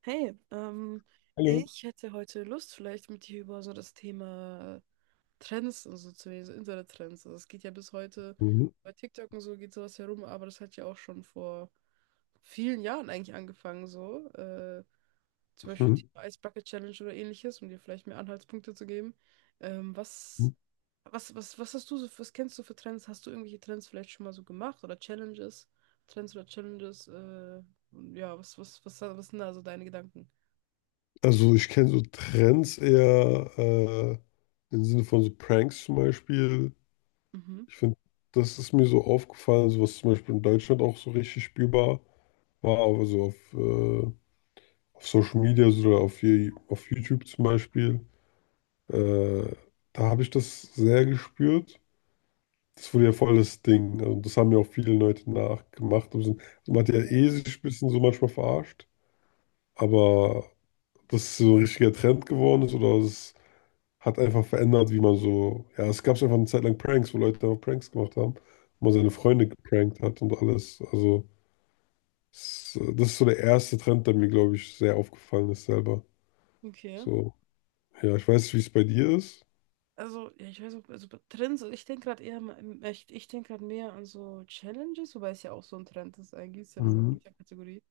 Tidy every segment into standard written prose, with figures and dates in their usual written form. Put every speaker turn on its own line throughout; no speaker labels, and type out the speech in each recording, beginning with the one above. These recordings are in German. Hey,
Hallo.
ich hätte heute Lust, vielleicht mit dir über so das Thema Trends und so zu reden, so Internet-Trends. Also es geht ja bis heute,
Mhm.
bei TikTok und so geht sowas herum, aber das hat ja auch schon vor vielen Jahren eigentlich angefangen, so. Zum Beispiel
Mhm.
die Ice Bucket Challenge oder ähnliches, um dir vielleicht mehr Anhaltspunkte zu geben. Ähm, was,
Mhm.
was hast du so, was kennst du für Trends? Hast du irgendwelche Trends vielleicht schon mal so gemacht oder Challenges? Trends oder Challenges? Ja, was sind da so deine Gedanken?
Also ich kenne so Trends eher im Sinne von so Pranks zum Beispiel.
Mhm.
Ich finde, das ist mir so aufgefallen, so was zum Beispiel in Deutschland auch so richtig spürbar war, aber so auf Social Media so oder auf, auf YouTube zum Beispiel. Äh, Da habe ich das sehr gespürt. Das wurde ja voll das Ding. Also das haben ja auch viele Leute nachgemacht. Also man hat ja eh sich ein bisschen so manchmal verarscht, aber dass es so ein richtiger Trend geworden ist, oder es hat einfach verändert, wie man so, ja, es gab einfach eine Zeit lang Pranks, wo Leute einfach Pranks gemacht haben, wo man seine
Ja.
Freunde geprankt hat und alles. Also, das ist so der erste Trend, der mir, glaube ich, sehr aufgefallen ist selber.
Okay.
So, ja, ich weiß nicht, wie es bei dir ist.
Also, ja, ich weiß auch, also bei Trends, ich denke gerade eher, ich denke gerade mehr an so Challenges, wobei es ja auch so ein Trend ist, eigentlich ist ja nur
Mhm.
eine Kategorie.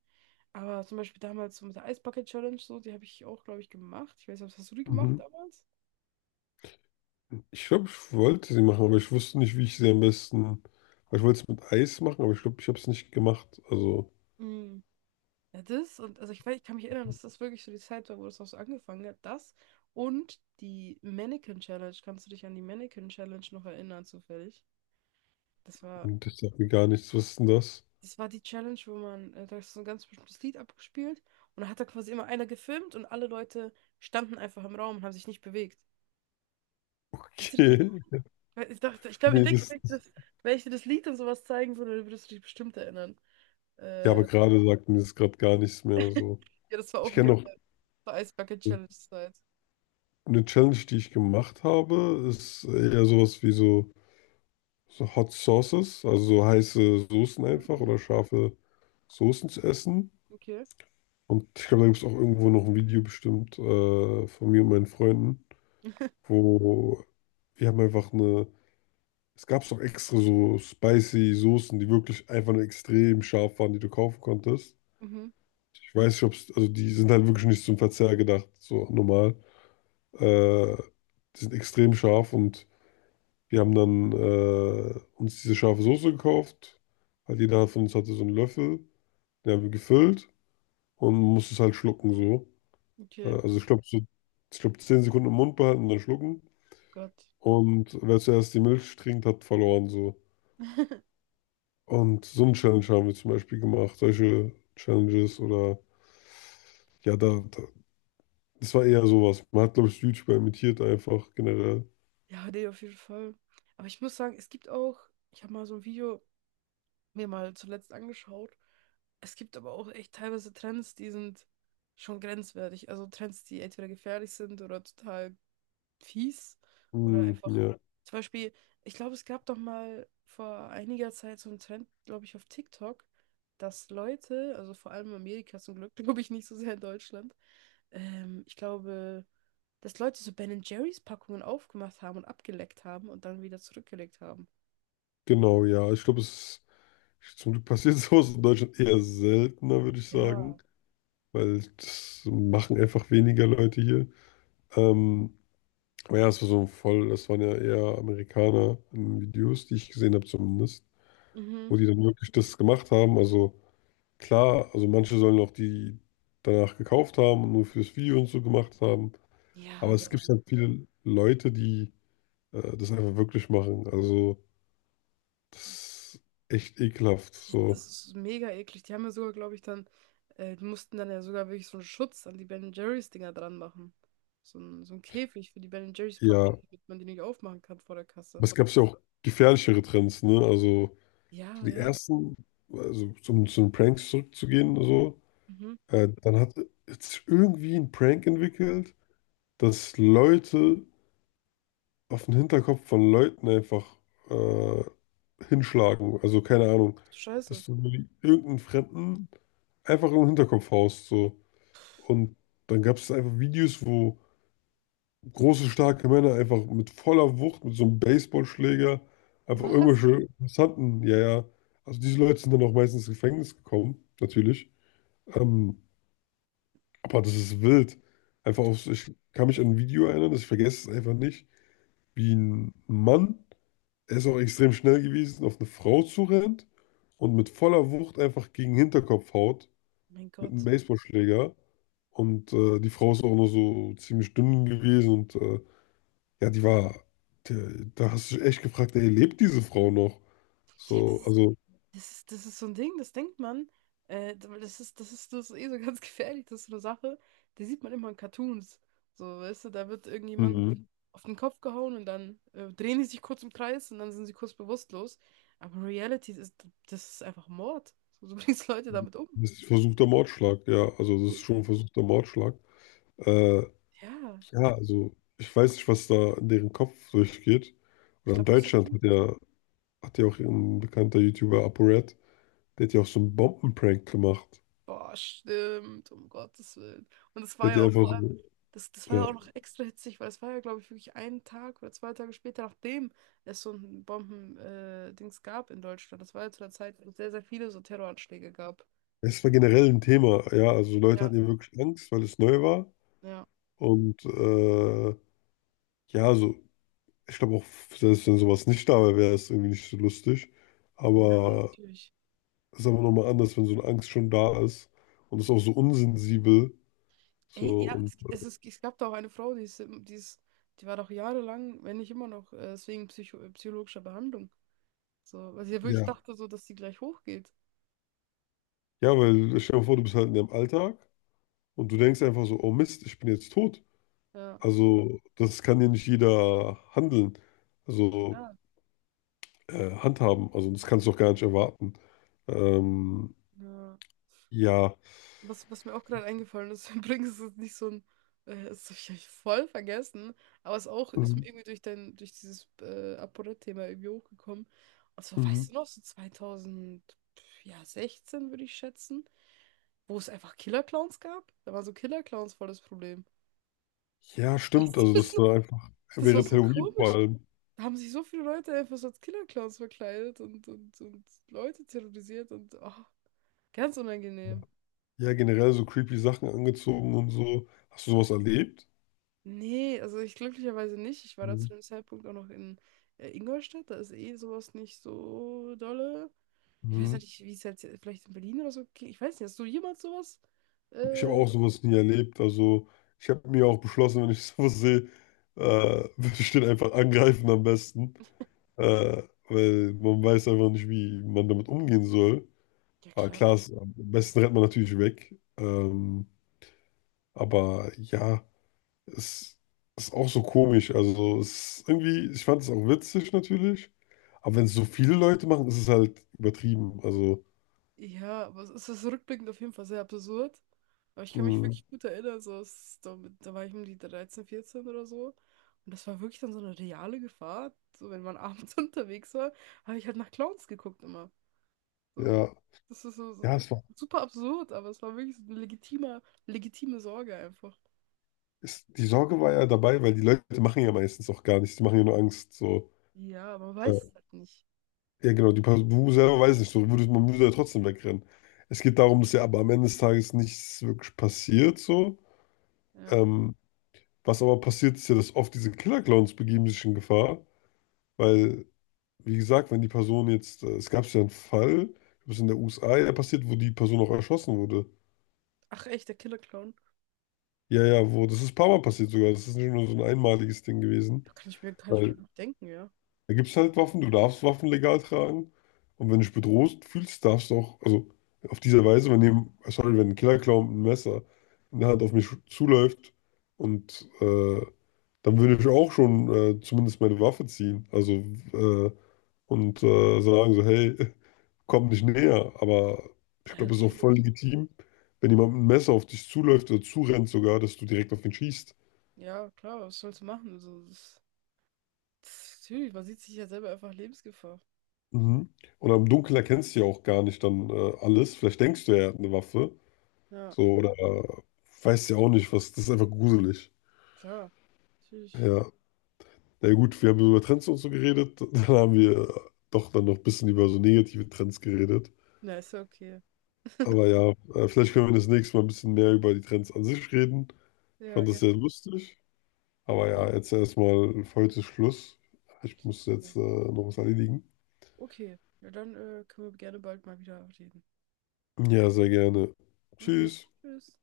Aber zum Beispiel damals so mit der Eisbucket Challenge, so, die habe ich auch, glaube ich, gemacht. Ich weiß nicht, was hast du die gemacht
Mhm.
damals?
Ich glaube, ich wollte sie machen, aber ich wusste nicht, wie ich sie am besten. Weil ich wollte es mit Eis machen, aber ich glaube, ich habe es nicht gemacht. Also,
Mhm. Ja, das und also ich weiß, ich kann mich erinnern, dass das wirklich so die Zeit war, wo das auch so angefangen hat. Das die Mannequin Challenge. Kannst du dich an die Mannequin Challenge noch erinnern, zufällig? Das war
das sagt mir gar nichts. Was ist denn das?
Das war die Challenge, wo man, da ist so ein ganz bestimmtes Lied abgespielt und da hat da quasi immer einer gefilmt und alle Leute standen einfach im Raum und haben sich nicht bewegt. Kannst du dich,
Okay.
ich dachte, ich glaube, Ich
Nee,
denke,
das.
wenn ich, das, wenn ich dir das Lied und sowas zeigen würde, dann würdest du dich bestimmt erinnern.
Ja, aber
Ja,
gerade sagt mir das gerade gar nichts mehr. So.
das war
Ich
auch ein
kenne
Glück
noch.
das Ice Bucket Challenge Zeit.
Eine Challenge, die ich gemacht habe, ist eher sowas wie so, so Hot Sauces, also so heiße Soßen einfach
Mhm,
oder scharfe Soßen zu essen.
okay.
Und ich glaube, da gibt es auch irgendwo noch ein Video bestimmt von mir und meinen Freunden, wo wir haben einfach eine, es gab doch extra so spicy Soßen, die wirklich einfach nur extrem scharf waren, die du kaufen konntest.
Mhm,
Ich weiß nicht, ob es, also die sind halt wirklich nicht zum Verzehr gedacht, so normal. Äh, Die sind extrem scharf und wir haben dann uns diese scharfe Soße gekauft. Halt jeder von uns hatte so einen Löffel. Den haben wir gefüllt und musste es halt schlucken so.
okay.
Also ich glaube so, ich glaube 10 Sekunden im Mund behalten und dann schlucken.
Oh Gott.
Und wer zuerst die Milch trinkt, hat verloren so. Und so eine Challenge haben wir zum Beispiel gemacht. Solche Challenges oder ja, da das war eher sowas. Man hat, glaube ich, YouTuber imitiert einfach generell.
Ja, nee, auf jeden Fall. Aber ich muss sagen, es gibt auch, ich habe mal so ein Video mir mal zuletzt angeschaut. Es gibt aber auch echt teilweise Trends, die sind schon grenzwertig. Also Trends, die entweder gefährlich sind oder total fies oder
Hm,
einfach.
ja,
Zum Beispiel, ich glaube, es gab doch mal vor einiger Zeit so einen Trend, glaube ich, auf TikTok, dass Leute, also vor allem in Amerika zum Glück, glaube ich nicht so sehr in Deutschland, ich glaube, dass Leute so Ben und Jerry's Packungen aufgemacht haben und abgeleckt haben und dann wieder zurückgelegt haben.
genau, ja. Ich glaube, es Zum Glück passiert sowas in Deutschland eher seltener, würde ich sagen,
Ja.
weil das machen einfach weniger Leute hier. Ähm, aber ja, es war so ein voll, das waren ja eher Amerikaner in Videos, die ich gesehen habe zumindest,
Mhm.
wo die dann wirklich das gemacht haben. Also klar, also manche sollen auch die danach gekauft haben und nur fürs Video und so gemacht haben.
Ja,
Aber es
aber
gibt halt viele Leute, die das einfach wirklich machen. Also das ist echt ekelhaft.
das
So,
ist mega eklig. Die haben ja sogar, glaube ich, dann, die mussten dann ja sogar wirklich so einen Schutz an die Ben Jerry's Dinger dran machen. So ein Käfig für die Ben Jerry's
ja,
Packung, damit man die nicht aufmachen kann vor der
aber
Kasse.
es gab ja auch gefährlichere Trends, ne? Also
Ja,
so die
ja.
ersten, also zum, zu den Pranks zurückzugehen, so,
Mhm.
dann hat jetzt irgendwie ein Prank entwickelt, dass Leute auf den Hinterkopf von Leuten einfach äh, hinschlagen. Also keine Ahnung,
Scheiße.
dass du irgendeinen Fremden einfach im Hinterkopf haust, so. Und dann gab es einfach Videos, wo große, starke Männer einfach mit voller Wucht, mit so einem Baseballschläger, einfach irgendwelche interessanten, ja, ja. Also diese Leute sind dann auch meistens ins Gefängnis gekommen, natürlich. Ähm, aber das ist wild. Einfach auf, ich kann mich an ein Video erinnern, das ich vergesse es einfach nicht, wie ein Mann, er ist auch extrem schnell gewesen, auf eine Frau zurennt und mit voller Wucht einfach gegen den Hinterkopf haut,
Mein
mit einem
Gott.
Baseballschläger. Und die Frau ist auch nur so ziemlich dünn gewesen und ja, die, da hast du dich echt gefragt, ey, lebt diese Frau noch?
Sie hätte
So, also,
das ist, das ist so ein Ding, das denkt man. Weil das ist, das ist, das ist eh so ganz gefährlich, das ist so eine Sache. Die sieht man immer in Cartoons. So, weißt du, da wird irgendjemand
mhm,
auf den Kopf gehauen und dann drehen die sich kurz im Kreis und dann sind sie kurz bewusstlos. Aber Reality ist, das ist einfach Mord. So, du bringst Leute damit um.
das ist versuchter Mordschlag, ja, also das ist schon ein versuchter Mordschlag. Äh,
Ja,
ja, also, ich weiß nicht, was da in deren Kopf durchgeht.
ich
Oder in
glaube nicht so
Deutschland
viel.
hat ja auch ein bekannter YouTuber, ApoRed, der hat ja auch so einen Bombenprank gemacht.
Boah, stimmt, um Gottes Willen. Und es
Der
war
hat
ja
ja
auch
einfach
vor allem,
so,
das, das war ja
ja.
auch noch extra hitzig, weil es war ja, glaube ich, wirklich einen Tag oder zwei Tage später, nachdem es so ein Bomben-Dings Dings gab in Deutschland. Das war ja zu der Zeit, wo es sehr, sehr viele so Terroranschläge gab.
Es war generell ein Thema, ja, also Leute
Ja,
hatten ja wirklich Angst, weil es neu war.
Ja.
Und ja, so ich glaube auch, selbst wenn sowas nicht da wäre, wäre es irgendwie nicht so lustig.
ja, nee,
Aber
natürlich.
es ist aber nochmal anders, wenn so eine Angst schon da ist und es ist auch so unsensibel. So
Ey, ja,
und
es gab da auch eine Frau, die ist, im- die ist, die war doch jahrelang, wenn nicht immer noch, deswegen psychologischer Behandlung. So, weil sie ja wirklich
ja.
dachte, so, dass sie gleich hochgeht.
Ja, weil stell dir mal vor, du bist halt in deinem Alltag und du denkst einfach so, oh Mist, ich bin jetzt tot.
Ja.
Also, das kann ja nicht jeder handeln, also
Ja.
handhaben. Also, das kannst du doch gar nicht erwarten. Ähm,
Ja.
ja.
Was, was mir auch gerade eingefallen ist, übrigens ist es nicht so ein, das habe ich voll vergessen, aber es auch ist mir
Mhm.
irgendwie durch dein, durch dieses ApoRed-Thema irgendwie hochgekommen. Und zwar, weißt
Mhm.
du noch, so 2016 würde ich schätzen, wo es einfach Killer-Clowns gab. Da waren so Killer-Clowns voll das Problem.
Ja, stimmt.
Weißt du
Also, das
das
ist
noch?
da einfach
Das war
wäre
so
Halloween vor
komisch.
allem.
Da haben sich so viele Leute einfach so als Killer-Clowns verkleidet und Leute terrorisiert und oh, ganz unangenehm.
Ja, generell so creepy Sachen angezogen und so. Hast du sowas erlebt?
Nee, also ich glücklicherweise nicht. Ich war da zu
Mhm.
dem Zeitpunkt auch noch in Ingolstadt. Da ist eh sowas nicht so dolle. Ich weiß
Mhm.
nicht, wie es jetzt vielleicht in Berlin oder so ging. Ich weiß nicht, hast du jemals sowas?
Ich habe
Äh,
auch sowas nie erlebt. Also ich habe mir auch beschlossen, wenn ich sowas sehe, äh, würde ich den einfach angreifen am besten. Äh, Weil man weiß einfach nicht, wie man damit umgehen soll.
ja,
Aber klar,
klar.
es, am besten rennt man natürlich weg. Aber ja, es ist auch so komisch. Also es ist irgendwie, ich fand es auch witzig natürlich. Aber wenn es so viele Leute machen, ist es halt übertrieben. Also
Ja, aber es ist rückblickend auf jeden Fall sehr absurd. Aber ich kann mich
mh,
wirklich gut erinnern, so es, da, da war ich um die 13, 14 oder so. Und das war wirklich dann so eine reale Gefahr. So, wenn man abends unterwegs war, habe ich halt nach Clowns geguckt immer. So.
ja,
Das ist so, so
ja, es war,
super absurd, aber es war wirklich so eine legitime, legitime Sorge einfach.
es, die Sorge war ja dabei, weil die Leute machen ja meistens auch gar nichts, die machen ja nur Angst. So.
Ja, man
Äh,
weiß es halt nicht.
ja, genau, die Person, du selber weiß nicht, so, du würdest, man würde ja trotzdem wegrennen. Es geht darum, dass ja aber am Ende des Tages nichts wirklich passiert, so.
Ja.
Ähm, Was aber passiert, ist ja, dass oft diese Killer-Clowns begeben sich in Gefahr, weil, wie gesagt, wenn die Person jetzt, es gab ja einen Fall, ich glaube, es ist in der USA ja passiert, wo die Person auch erschossen wurde.
Ach echt, der Killer Clown.
Ja, ja, wo, das ist ein paar Mal passiert sogar, das ist nicht nur so ein einmaliges Ding gewesen.
Ja, kann ich mir
Weil
noch denken, ja.
da gibt es halt Waffen, du darfst Waffen legal tragen. Und wenn du dich bedroht fühlst, darfst du auch, also auf diese Weise, wenn jemand, sorry, wenn ein Killer-Clown mit einem Messer in der Hand auf mich zuläuft und dann würde ich auch schon zumindest meine Waffe ziehen. Also äh, und sagen so, hey, komm nicht näher. Aber ich
Ja,
glaube, es ist auch voll
natürlich.
legitim, wenn jemand mit einem Messer auf dich zuläuft oder zurennt sogar, dass du direkt auf ihn schießt.
Ja, klar, was sollst du machen? Also, das, das, natürlich, man sieht sich ja selber einfach Lebensgefahr.
Mhm. Und am Dunkeln erkennst du ja auch gar nicht dann alles. Vielleicht denkst du, er hat eine Waffe.
Ja,
So, oder weiß ja auch nicht, was. Das ist einfach gruselig.
klar. Natürlich.
Ja. Na gut, wir haben so über Trends und so geredet. Dann haben wir doch dann noch ein bisschen über so negative Trends geredet.
Na, ist ja okay.
Aber ja, vielleicht können wir das nächste Mal ein bisschen mehr über die Trends an sich reden. Ich
ja,
fand das sehr
gerne.
lustig. Aber ja, jetzt erstmal für heute Schluss. Ich muss
Ja.
jetzt noch was erledigen.
Okay. Ja, dann können wir gerne bald mal wieder reden.
Ja, sehr gerne.
Na gut.
Tschüss.
Tschüss.